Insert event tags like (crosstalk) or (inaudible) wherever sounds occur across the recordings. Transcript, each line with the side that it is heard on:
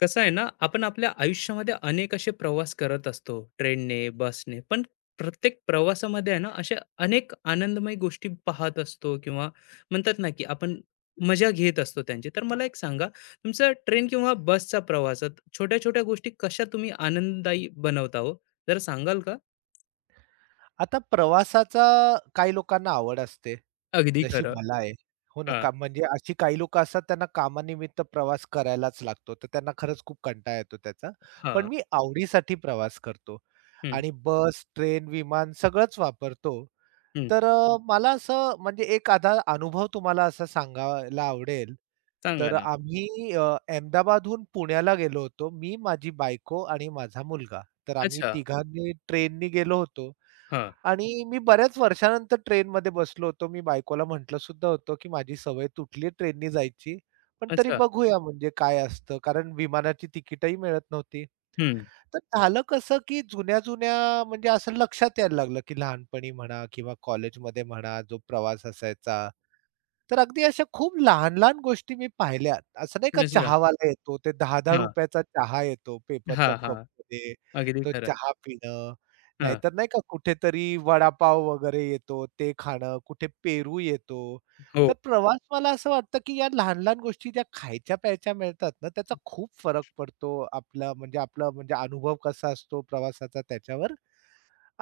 left: कसं आहे ना, आपण आपल्या आयुष्यामध्ये अनेक असे प्रवास करत असतो ट्रेनने, बसने. पण प्रत्येक प्रवासामध्ये आहे ना, अशा अनेक आनंदमय गोष्टी पाहत असतो किंवा म्हणतात ना, की आपण मजा घेत असतो त्यांची. तर मला एक सांगा, तुमचा ट्रेन किंवा बसचा प्रवासात छोट्या-छोट्या गोष्टी कशा तुम्ही आनंददायी बनवता हो? जरा सांगाल का?
right: आता प्रवासाचा काही लोकांना आवड असते,
left: अगदी
right: जशी
left: खरं.
right: मला आहे. हो ना,
left: हां,
right: का म्हणजे अशी काही लोकं असतात त्यांना कामानिमित्त प्रवास करायलाच लागतो, तर त्यांना खरंच खूप कंटाळा येतो त्याचा. पण
left: हां.
right: मी आवडीसाठी प्रवास करतो
left: हं,
right: आणि बस, ट्रेन, विमान सगळंच वापरतो.
left: हं.
right: मला असं म्हणजे एक आधा अनुभव तुम्हाला असा सांगायला आवडेल.
left: सांगा
right: तर
left: ना.
right: आम्ही अ, अहमदाबादहून पुण्याला गेलो होतो. मी, माझी बायको आणि माझा मुलगा. तर आम्ही
left: अच्छा.
right: तिघांनी ट्रेननी गेलो होतो.
left: हां.
right: आणि मी बऱ्याच वर्षानंतर ट्रेनमध्ये बसलो होतो. मी बायकोला म्हटलं सुद्धा होतो, की माझी सवय तुटली आहे ट्रेननी जायची. पण तरी
left: अच्छा.
right: बघूया म्हणजे काय असतं, कारण विमानाची तिकीटही मिळत नव्हती.
left: हं.
right: तर झालं कसं, की जुन्या-जुन्या म्हणजे असं लक्षात यायला लागलं, की लहानपणी म्हणा किंवा कॉलेजमध्ये म्हणा, जो प्रवास असायचा तर अगदी अशा खूप लहान-लहान गोष्टी मी पाहिल्यात. असं नाही का
left: अच्छा.
right: चहावाला येतो, ते
left: हां.
right: ₹10-10 चा चहा येतो
left: हां,
right: पेपरच्या
left: हां.
right: कपमध्ये,
left: अगदी
right: तो
left: खरं.
right: चहा पिणं.
left: हां.
right: नाहीतर नाही का कुठेतरी वडापाव वगैरे येतो, ते खाणं, कुठे पेरू येतो.
left: हो.
right: तर प्रवास मला असं वाटतं, की या लहान-लहान गोष्टी ज्या खायच्या-प्यायच्या मिळतात ना, त्याचा खूप फरक पडतो आपला म्हणजे आपला म्हणजे अनुभव कसा असतो प्रवासाचा त्याच्यावर.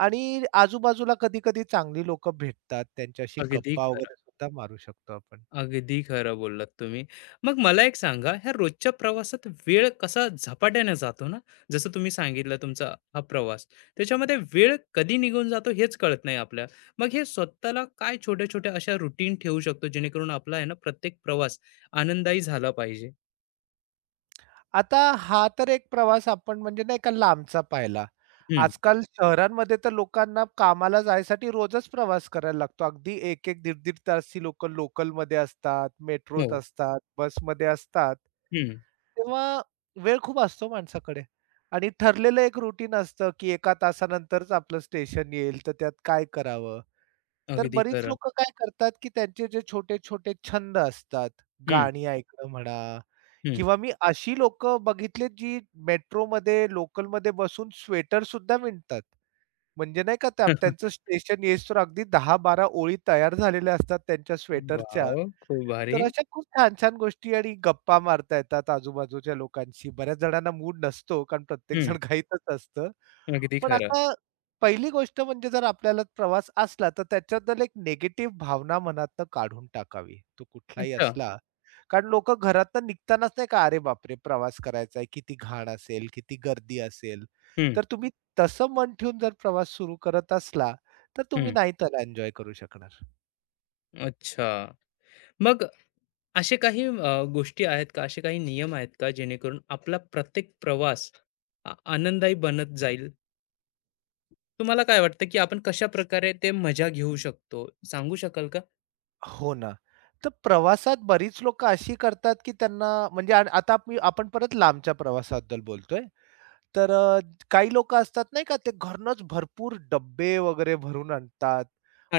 right: आणि आजूबाजूला कधी-कधी चांगली लोकं भेटतात, त्यांच्याशी
left: अगदी
right: गप्पा
left: खरं.
right: वगैरे सुद्धा मारू शकतो आपण.
left: अगदी खरं बोललात तुम्ही. मग मला एक सांगा, ह्या रोजच्या प्रवासात वेळ कसा झपाट्याने जातो ना, जसं तुम्ही सांगितलं तुमचा हा प्रवास, त्याच्यामध्ये वेळ कधी निघून जातो हेच कळत नाही आपल्याला. मग हे स्वतःला काय छोट्या-छोट्या अशा रुटीन ठेवू शकतो, जेणेकरून आपला आहे ना प्रत्येक प्रवास आनंददायी झाला पाहिजे?
right: आता हा तर एक प्रवास आपण म्हणजे नाही का लांबचा पाहिला.
left: हं,
right: आजकाल शहरांमध्ये तर लोकांना कामाला जायसाठी रोजच प्रवास करायला लागतो. अगदी एक 1 दीड-दीड तास ती लोकं लोकलमध्ये असतात, मेट्रोत
left: हो.
right: असतात, बसमध्ये असतात.
left: हं,
right: तेव्हा वेळ खूप असतो माणसाकडे आणि ठरलेलं एक रुटीन असतं, की 1 तासानंतरच आपलं स्टेशन येईल, तर त्यात काय करावं? तर
left: अगदी
right: बरीच
left: खरं.
right: लोकं काय करतात, की त्यांचे जे छोटे-छोटे छंद असतात,
left: हं,
right: गाणी ऐकणं म्हणा
left: हं.
right: किंवा मी अशी लोकं बघितलीत, जी मेट्रोमध्ये, लोकलमध्ये बसून स्वेटर सुद्धा विणतात. म्हणजे नाही का त्या त्यांचं स्टेशन येईस्तोवर अगदी 10-12 ओळी तयार झालेल्या असतात त्यांच्या स्वेटरच्या.
left: वॉव! (laughs) खूप
right: तर
left: भारी.
right: अशा खूप छान-छान गोष्टी आणि गप्पा मारता येतात आजूबाजूच्या लोकांशी. बऱ्याच जणांना मूड नसतो, कारण
left: हं,
right: प्रत्येकजण घाईतच असतं.
left: अगदी
right: पण
left: खरं.
right: आता पहिली गोष्ट म्हणजे जर आपल्याला प्रवास असला, तर त्याच्याबद्दल एक निगेटिव्ह भावना मनातनं काढून टाकावी. तो कुठलाही
left: अच्छा.
right: असला. कारण लोकं घरातनं निघतानाच नाही का, "अरे बापरे! प्रवास करायचा आहे, किती घाण असेल, किती गर्दी असेल."
left: हं,
right: तर तुम्ही तसं मन ठेवून जर प्रवास सुरू करत असला, तर तुम्ही
left: हं.
right: नाही त्याला एन्जॉय करू शकणार.
left: अच्छा. मग असे काही गोष्टी आहेत का, असे काही नियम आहेत का, जेणेकरून आपला प्रत्येक प्रवास आनंददायी बनत जाईल? तुम्हाला काय वाटतं, की आपण कशा प्रकारे ते मजा घेऊ शकतो? सांगू शकाल का?
right: हो ना. तर प्रवासात बरीच लोकं अशी करतात, की त्यांना म्हणजे आता मी आपण परत लांबच्या प्रवासाबद्दल बोलतोय. तर अ, काही लोकं असतात नाही का, ते घरूनच भरपूर डब्बे वगैरे भरून आणतात.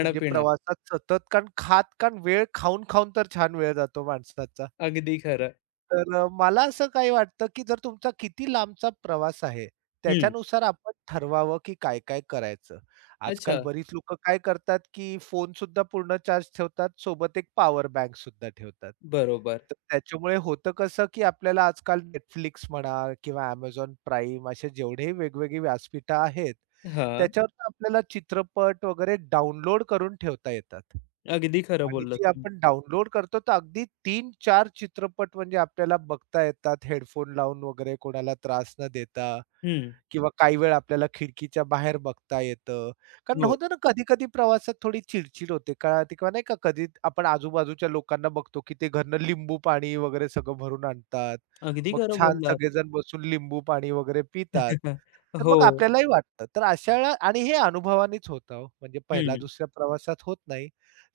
right: म्हणजे प्रवासात सतत कारण खात कारण वेळ खाऊन-खाऊन तर छान वेळ जातो माणसाचा.
left: अगदी खरं.
right: मला असं काही वाटतं, की जर तुमचा किती लांबचा प्रवास आहे,
left: हं.
right: त्याच्यानुसार आपण ठरवावं, की काय-काय करायचं. आजकाल
left: अच्छा.
right: बरीच लोकं काय करतात, की फोन सुद्धा पूर्ण चार्ज ठेवतात, सोबत एक पॉवर बँकसुद्धा ठेवतात.
left: बरोबर.
right: तर त्याच्यामुळे होतं कसं, की आपल्याला आजकाल Netflix म्हणा किंवा Amazon Prime असे जेवढेही वेगवेगळी व्यासपीठं आहेत,
left: हां.
right: त्याच्यावर तर आपल्याला चित्रपट वगैरे डाउनलोड करून ठेवता येतात.
left: अगदी खरं
right: आणि
left: बोललात
right: जी
left: तुम्ही.
right: आपण डाउनलोड करतो तर अगदी तीन चार चित्रपट म्हणजे आपल्याला बघता येतात हेडफोन लावून वगैरे कोणाला त्रास न देता.
left: हं.
right: किंवा काही वेळ आपल्याला खिडकीच्या बाहेर बघता येतं. कारण
left: हो.
right: होतं ना कधी-कधी प्रवासात थोडी चिड-चिड होते का ते, किंवा नाही का कधी आपण आजूबाजूच्या लोकांना बघतो, की ते घरनं लिंबू पाणी वगैरे सगळं भरून आणतात.
left: अगदी
right: मग
left: खरं
right: छान
left: बोललात.
right: सगळेजण बसून लिंबू पाणी वगैरे पितात.
left: (laughs)
right: तर मग
left: हो.
right: आपल्यालाही वाटतं. तर अशा वेळा आणि हे अनुभवानेच होतं हो. म्हणजे पहिल्या
left: हं.
right: दुसऱ्या प्रवासात होत नाही.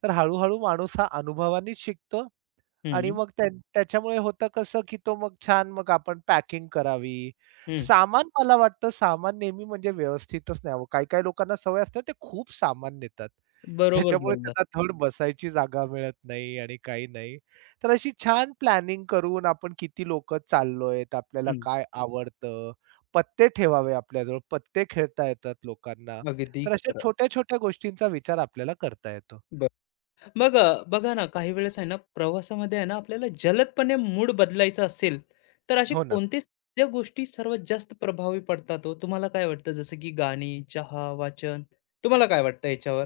right: तर हळू माणूस हा अनुभवानेच शिकतो आणि
left: हं.
right: मग त्या त्याच्यामुळे होतं कसं, की तो मग छान मग आपण पॅकिंग करावी.
left: हं.
right: सामान मला वाटतं सामान नेहमी म्हणजे व्यवस्थितच न्यावं. काही-काही लोकांना सवय असते ते खूप सामान नेतात.
left: बरोबर
right: त्याच्यामुळे
left: बोललात.
right: त्यांना धड बसायची जागा मिळत नाही आणि काही नाही. तर अशी छान प्लॅनिंग करून आपण किती लोकं चाललोयत, आपल्याला
left: हं.
right: काय आवडतं, पत्ते ठेवावे आपल्याजवळ, पत्ते खेळता येतात लोकांना.
left: अगदी
right: तर अशा
left: खरं.
right: छोट्या-छोट्या गोष्टींचा विचार आपल्याला करता येतो.
left: मग बघा ना, काही वेळेस आहे ना, प्रवासामध्ये आहे ना, आपल्याला जलदपणे मूड बदलायचा असेल, तर असे
right: हो ना.
left: कोणते त्या गोष्टी सर्वात जास्त प्रभावी पडतात हो? तुम्हाला काय वाटतं? जसं की गाणी, चहा, वाचन. तुम्हाला काय वाटतं याच्यावर?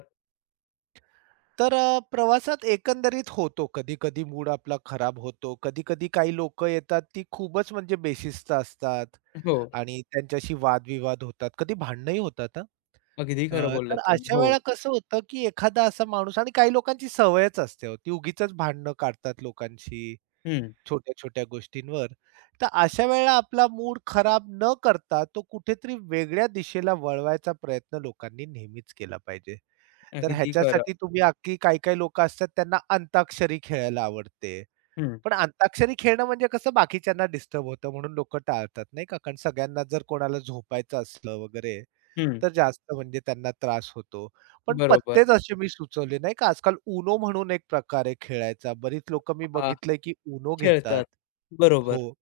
right: प्रवासात एकंदरीत होतो. कधी-कधी मूड आपला खराब होतो. कधी-कधी काही लोक येतात, ती खूपच म्हणजे बेशिस्त असतात
left: हो,
right: आणि त्यांच्याशी वादविवाद होतात. कधी भांडणंही होतात हां.
left: अगदी खरं
right: तर
left: बोललात तुम्ही.
right: अशा
left: हो.
right: वेळेला कसं होतं, की एखादा असा माणूस आणि काही लोकांची सवयच असते हो, ती उगीचच भांडणं काढतात लोकांशी
left: हं.
right: छोट्या-छोट्या गोष्टींवर. तर अशा वेळेला आपला मूड खराब न करता, तो कुठेतरी वेगळ्या दिशेला वळवायचा प्रयत्न लोकांनी नेहमीच केला पाहिजे. तर
left: अगदी खरं.
right: ह्याच्यासाठी तुम्ही अख्खी काही-काही लोकं असतात त्यांना अंताक्षरी खेळायला आवडते.
left: हं,
right: पण अंताक्षरी खेळणं म्हणजे कसं बाकीच्यांना डिस्टर्ब होतं म्हणून लोकं टाळतात नाही का. कारण सगळ्यांना जर कोणाला झोपायचं असलं वगैरे,
left: हं.
right: तर जास्त म्हणजे त्यांना त्रास होतो. पण
left: बरोबर.
right: पत्तेच असे मी सुचवले नाही का. आजकाल UNO म्हणून एक प्रकार आहे खेळायचा. बरीच लोकं मी
left: हां,
right: बघितलंय की UNO घेतात.
left: खेळतात. बरोबर.
right: हो.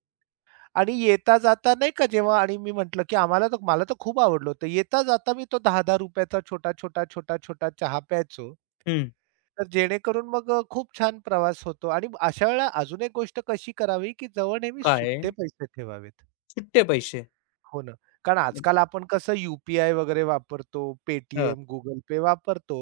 right: आणि येता-जाता नाही का जेव्हा आणि मी म्हटलं की आम्हाला तर मला तर खूप आवडलं होतं. येता-जाता मी तो ₹10-10 चा छोटा, छोटा, छोटा, छोटा चहा प्यायचो.
left: हं.
right: तर जेणेकरून मग खूप छान प्रवास होतो आणि अशा वेळेला अजून एक गोष्ट कशी करावी, की जवळ नेहमी
left: काय?
right: सुट्टे पैसे ठेवावेत.
left: सुट्टे पैसे.
right: हो ना. कारण आजकाल आपण कसं यू पी वगैरे वापरतो,
left: हं,
right: Paytm, Google Pay वापरतो.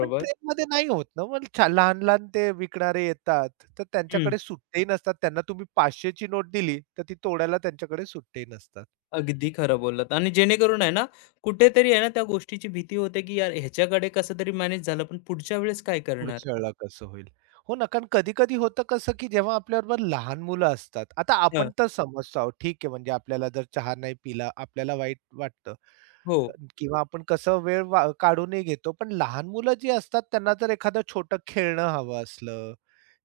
right: पण ट्रेनमध्ये नाही होत ना, मग लहान-लहान ते विकणारे येतात, तर त्यांच्याकडे सुट्टेही नसतात. त्यांना तुम्ही 500ची नोट दिली, तर ती तोडायला त्यांच्याकडे सुट्टेही नसतात.
left: अगदी खरं बोललात आणि जेणेकरून आहे ना, कुठेतरी आहे ना, त्या गोष्टीची भीती होते, की यार ह्याच्याकडे कसं तरी मॅनेज झालं, पण पुढच्या वेळेस काय करणार?
right: पुढच्या वेळेला कसं होईल. हो ना, कारण कधी-कधी होतं कसं, की जेव्हा आपल्याबरोबर लहान मुलं असतात. आता
left: हं.
right: आपण तर समजतो आहोत, ठीक आहे, म्हणजे आपल्याला जर चहा नाही पिला, आपल्याला वाईट वाटतं
left: हो.
right: किंवा आपण कसं वेळ काढूनही घेतो. पण लहान मुलं जी असतात त्यांना जर एखादं छोटं खेळणं हवं असलं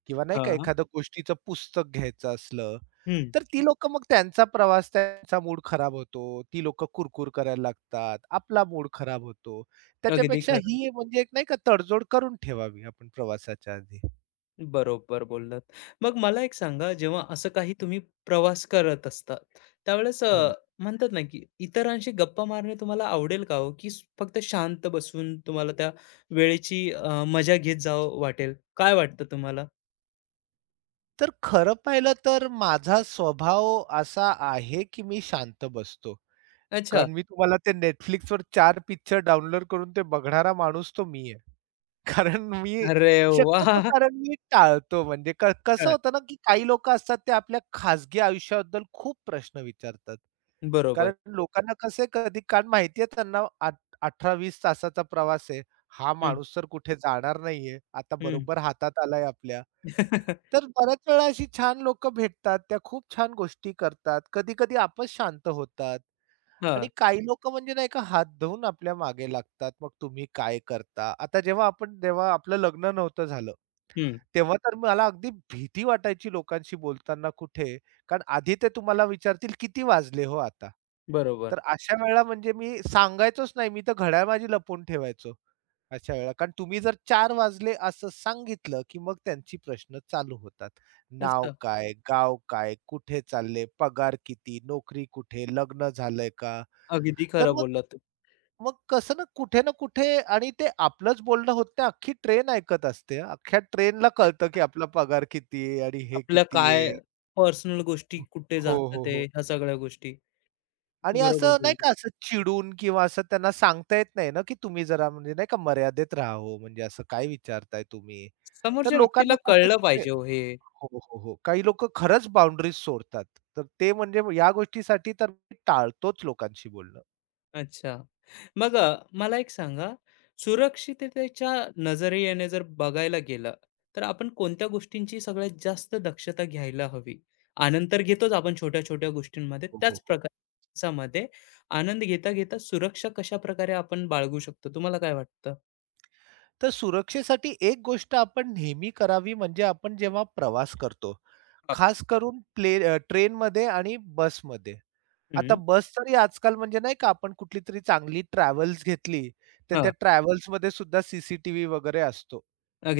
right: किंवा नाही का
left: हां.
right: एखादं गोष्टीचं पुस्तक घ्यायचं असलं,
left: हं.
right: तर ती लोकं मग त्यांचा प्रवास, त्यांचा मूड खराब होतो. ती लोकं कुरकुर करायला लागतात. आपला मूड खराब होतो.
left: अगदी
right: त्याच्यापेक्षा
left: खरं.
right: ही म्हणजे एक नाही का तडजोड करून ठेवावी आपण प्रवासाच्या आधी.
left: बरोबर बोललात. मग मला एक सांगा, जेव्हा असं काही तुम्ही प्रवास करत असता, त्यावेळेस
right: हो ना.
left: म्हणतात ना, की इतरांशी गप्पा मारणे तुम्हाला आवडेल का हो? की फक्त शांत बसून तुम्हाला त्या वेळेची मजा घेत जावं वाटेल? काय वाटतं तुम्हाला?
right: तर खरं पाहिलं तर माझा स्वभाव असा आहे, की मी शांत बसतो.
left: अच्छा.
right: कारण मी तुम्हाला ते Netflixवर 4 पिक्चर डाउनलोड करून ते बघणारा माणूस तो मी आहे. कारण मी
left: अरे
right: शक्यतो
left: वाह!
right: कारण मी टाळतो म्हणजे कसं
left: हं.
right: होतं ना, की काही लोकं असतात ते आपल्या खाजगी आयुष्याबद्दल खूप प्रश्न विचारतात.
left: बरोबर.
right: कारण लोकांना कसं आहे कधी कारण माहिती आहे त्यांना 18-20 तासाचा प्रवास आहे. हा
left: हं,
right: माणूस तर कुठे जाणार नाहीये. आता
left: हं.
right: बरोबर हातात आलाय आपल्या.
left: (laughs)
right: तर बऱ्याच वेळा अशी छान लोकं भेटतात. त्या खूप छान गोष्टी करतात. कधी-कधी आपच शांत होतात.
left: हां.
right: आणि काही लोकं म्हणजे नाही का हात धुवून आपल्या मागे लागतात. मग तुम्ही काय करता? आता जेव्हा आपण जेव्हा आपलं लग्न नव्हतं झालं,
left: हं.
right: तेव्हा तर मला अगदी भीती वाटायची लोकांशी बोलताना कुठे, कारण आधी ते तुम्हाला विचारतील, "किती वाजले हो आता?"
left: बरोबर.
right: तर अशा वेळेला म्हणजे मी सांगायचोच नाही. मी तर घड्याळ माझी लपवून ठेवायचो अशा वेळेला. कारण तुम्ही जर 4 वाजले असं सांगितलं, की मग त्यांची प्रश्न चालू होतात. नाव
left: अच्छा.
right: काय? गाव काय? कुठे चालले? पगार किती? नोकरी कुठे? लग्न झालंय का?
left: अगदी
right: तर
left: खरं
right: मग
left: बोललात तुम्ही.
right: मग कसं ना कुठे ना कुठे आणि ते आपलंच बोलणं होत नाही, अख्खी ट्रेन ऐकत असते हां. अख्ख्या ट्रेनला कळतं, की आपला पगार किती आहे आणि हे
left: आपल्या
right: किती
left: काय
right: आहे.
left: पर्सनल गोष्टी कुठे
right: हो,
left: जातात
right: हो,
left: ते
right: हो.
left: ह्या सगळ्या गोष्टी.
right: आणि
left: बरोबर
right: असं नाही
left: बोललात.
right: का असं चिडून किंवा असं त्यांना सांगता येत नाही ना, की तुम्ही जरा म्हणजे नाही का मर्यादेत राहा हो, म्हणजे असं काय विचारताय तुम्ही. तर
left: समोरच्या व्यक्तीला
right: लोकांना
left: कळलं
right: कुठे-कुठे
left: पाहिजे हो हे.
right: हो, हो, हो. काही लोकं खरंच बाउंडरीज सोडतात. तर ते म्हणजे या गोष्टीसाठी तर मी टाळतोच लोकांशी बोलणं.
left: अच्छा. मग मला एक सांगा, सुरक्षिततेच्या नजरेने जर बघायला गेलं, तर आपण कोणत्या गोष्टींची सगळ्यात जास्त दक्षता घ्यायला हवी? आनंद तर घेतोच आपण छोट्या-छोट्या गोष्टींमध्ये.
right: हो,
left: त्याच
right: हो, हो.
left: प्रकारामध्ये आनंद घेता-घेता सुरक्षा कशाप्रकारे आपण बाळगू शकतो? तुम्हाला काय वाटतं?
right: तर सुरक्षेसाठी एक गोष्ट आपण नेहमी करावी म्हणजे आपण जेव्हा प्रवास करतो,
left: हां.
right: खास करून ट्रेनमध्ये आणि बसमध्ये. आता
left: हं,
right: बस तरी आजकाल म्हणजे नाही का आपण कुठली तरी चांगली ट्रॅव्हल्स घेतली, तर त्या
left: हां.
right: ट्रॅव्हल्समध्ये सुद्धा सी सी टी वगैरे असतो.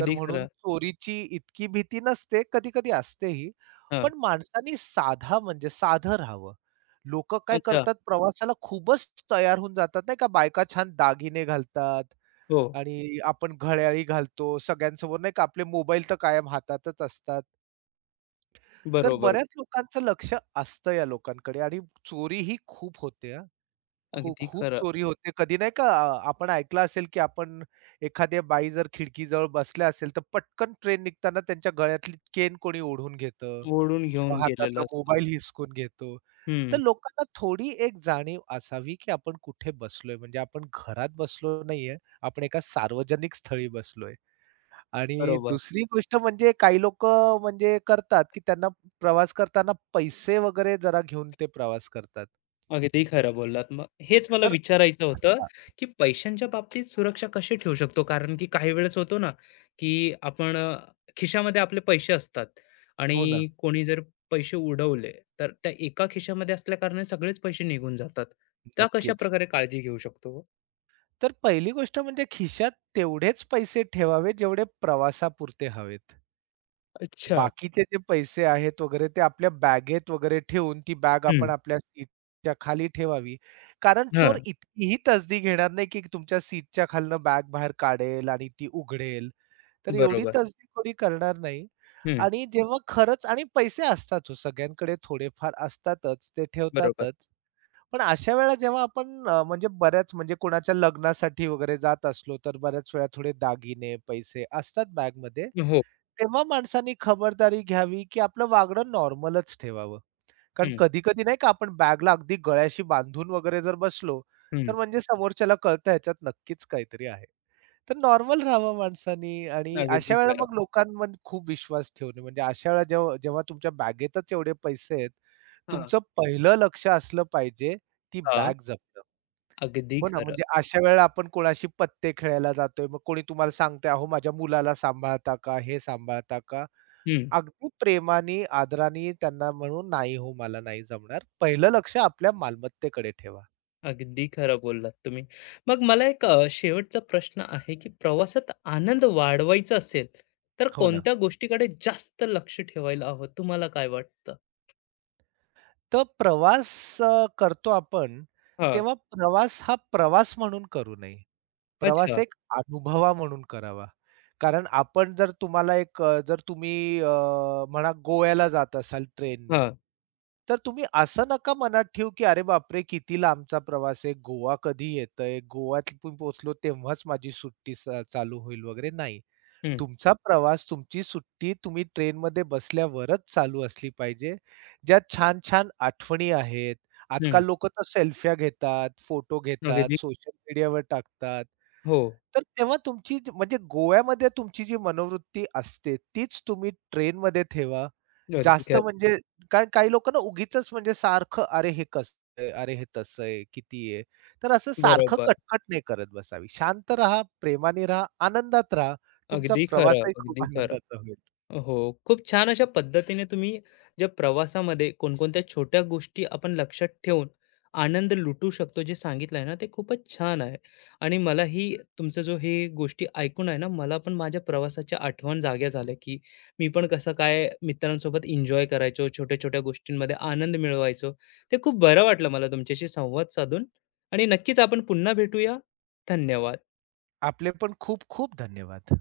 right: तर म्हणून
left: खरं.
right: चोरीची इतकी भीती नसते, कधी-कधी असतेही.
left: हां.
right: पण माणसानी साधा म्हणजे साधं राहावं. लोकं काय
left: अच्छा.
right: करतात प्रवासाला खूपच तयार होऊन जातात नाही का, बायका छान दागिने घालतात,
left: हो.
right: आणि आपण घड्याळी घालतो सगळ्यांसमोर नाही का आपले मोबाईल तर कायम हातातच असतात. तर
left: बरोबर.
right: बऱ्याच लोकांचं लक्ष असतं या लोकांकडे आणि चोरी ही खूप होते हां. खूप
left: अगदी
right: खूप
left: खरं.
right: चोरी होते. कधी नाही का आपण ऐकलं असेल की आपण एखाद्या बाई जर खिडकीजवळ बसल्या असेल तर पटकन ट्रेन निघताना त्यांच्या गळ्यातली केन कोणी ओढून घेतं
left: ओढून
right: किंवा
left: घेऊन गेलेला
right: हातातला
left: असतो.
right: मोबाईल हिसकून घेतो. तर
left: हं.
right: लोकांना थोडी एक जाणीव असावी की आपण कुठे बसलोय म्हणजे आपण घरात बसलो नाहीये. आपण एका सार्वजनिक स्थळी बसलोय. आणि
left: बरोबर.
right: दुसरी गोष्ट म्हणजे काही लोकं म्हणजे करतात, की त्यांना प्रवास करताना पैसे वगैरे जरा घेऊन ते प्रवास करतात.
left: अगदी खरं बोललात. मग हेच मला
right: तर
left: विचारायचं होतं,
right: हां,
left: की पैशांच्या बाबतीत सुरक्षा कशी ठेवू शकतो? कारण की काही वेळेस होतो ना, की आपण खिशामध्ये आपले पैसे असतात
right: हो ना,
left: आणि कोणी जर पैसे उडवले, तर त्या एका खिशामध्ये असल्याकारणाने सगळेच पैसे निघून जातात. त्या कशा
right: नक्कीच.
left: प्रकारे काळजी घेऊ शकतो?
right: तर पहिली गोष्ट म्हणजे खिशात तेवढेच पैसे ठेवावे जेवढे प्रवासापुरते हवेत.
left: अच्छा.
right: बाकीचे जे पैसे आहेत वगैरे ते आपल्या बॅगेत वगैरे ठेवून ती बॅग
left: हं.
right: आपण आपल्या सीटच्या खाली ठेवावी. कारण
left: हां.
right: चोर इतकीही तसदी घेणार नाही, की तुमच्या सीटच्या खालनं बॅग बाहेर काढेल आणि ती उघडेल. तर एवढी
left: बरोबर.
right: तसदी कोणी करणार नाही
left: हं.
right: आणि जेव्हा खरंच आणि पैसे असतात हो सगळ्यांकडे थोडेफार असतातच, ते
left: बरोबर.
right: ठेवतातच. पण अशा वेळेला जेव्हा आपण म्हणजे बऱ्याच म्हणजे कोणाच्या लग्नासाठी वगैरे जात असलो, तर बऱ्याच वेळा थोडे दागिने, पैसे असतात बॅगमध्ये.
left: हो.
right: तेव्हा माणसांनी खबरदारी घ्यावी, की आपलं वागणं नॉर्मलच ठेवावं. कारण
left: हं.
right: कधी-कधी नाही का आपण बॅगला अगदी गळ्याशी बांधून वगैरे जर बसलो,
left: हं.
right: तर म्हणजे समोरच्याला कळतं ह्याच्यात नक्कीच काहीतरी आहे. तर नॉर्मल राहावं माणसानी आणि
left: अगदी
right: अशा वेळेला
left: खरं.
right: मग लोकांमध्ये खूप विश्वास ठेवणे म्हणजे अशा वेळेला जेव्हा जेव्हा तुमच्या बॅगेतच एवढे पैसे आहेत,
left: हां.
right: तुमचं पहिलं लक्ष असलं पाहिजे ती
left: हां.
right: बॅग जपणं.
left: अगदी
right: हो ना,
left: खरं.
right: म्हणजे अशा वेळेला आपण कोणाशी पत्ते खेळायला जातोय, मग कोणी तुम्हाला सांगतंय, "अहो माझ्या मुलाला सांभाळता का? हे सांभाळता का?"
left: हं.
right: अगदी प्रेमाने, आदराने त्यांना म्हणू, "नाही हो, मला नाही जमणार." पहिलं लक्ष आपल्या मालमत्तेकडे ठेवा.
left: अगदी खरं बोललात तुम्ही. मग मला एक शेवटचा प्रश्न आहे, की प्रवासात आनंद वाढवायचा असेल, तर
right: हो ना.
left: कोणत्या गोष्टीकडे जास्त लक्ष ठेवायला हवं? तुम्हाला काय वाटतं?
right: तर प्रवास करतो आपण,
left: हां.
right: तेव्हा प्रवास हा प्रवास म्हणून करू नये. प्रवास
left: अच्छा.
right: एक अनुभवा म्हणून करावा. कारण आपण जर तुम्हाला जर तुम्ही म्हणा गोव्याला जात असाल ट्रेननी,
left: हां.
right: तर तुम्ही असं नका मनात ठेवू, की "अरे बापरे! किती लांबचा प्रवास आहे. गोवा कधी येतंय? गोव्यात मी पोहोचलो तेव्हाच माझी सुट्टी चालू होईल वगैरे." नाही.
left: हं,
right: तुमचा प्रवास, तुमची सुट्टी तुम्ही ट्रेनमध्ये बसल्यावरच चालू असली पाहिजे. ज्यात छान-छान आठवणी आहेत.
left: हं.
right: आजकाल लोकं तर सेल्फ्या घेतात, फोटो घेतात,
left: अगदी.
right: सोशल मीडियावर टाकतात.
left: हो.
right: तर तेव्हा तुमची जी म्हणजे गोव्यामध्ये तुमची जी मनोवृत्ती असते, तीच तुम्ही ट्रेनमध्ये ठेवा.
left: अगदी
right: जास्त
left: खरं.
right: म्हणजे कारण काही लोकं ना उगीचच म्हणजे सारखं, "अरे हे कसं अरे हे तसं आहे, किती आहे?" तर असं सारखं
left: बरोबर.
right: कटकट नाही करत बसावी. शांत राहा, प्रेमाने राहा, आनंदात राहा. तुमचा
left: अगदी खरं,
right: प्रवासही खूप
left: अगदी खरं.
right: आनंदाचा होईल.
left: हो. खूप छान अशा पद्धतीने तुम्ही ज्या प्रवासामध्ये कोणकोणत्या छोट्या गोष्टी आपण लक्षात ठेवून आनंद लुटू शकतो जे सांगितलं आहे ना ते खूपच छान आहे. आणि मला ही तुमचं जो हे गोष्टी ऐकून आहे ना मला पण माझ्या प्रवासाची आठवण जाग्या झाल्या, की मी पण कसं काय मित्रांसोबत एन्जॉय करायचो, छोट्या-छोट्या गोष्टींमध्ये आनंद मिळवायचो. ते खूप बरं वाटलं मला तुमच्याशी संवाद साधून आणि नक्कीच आपण पुन्हा भेटूया. धन्यवाद.
right: आपले पण खूप खूप धन्यवाद.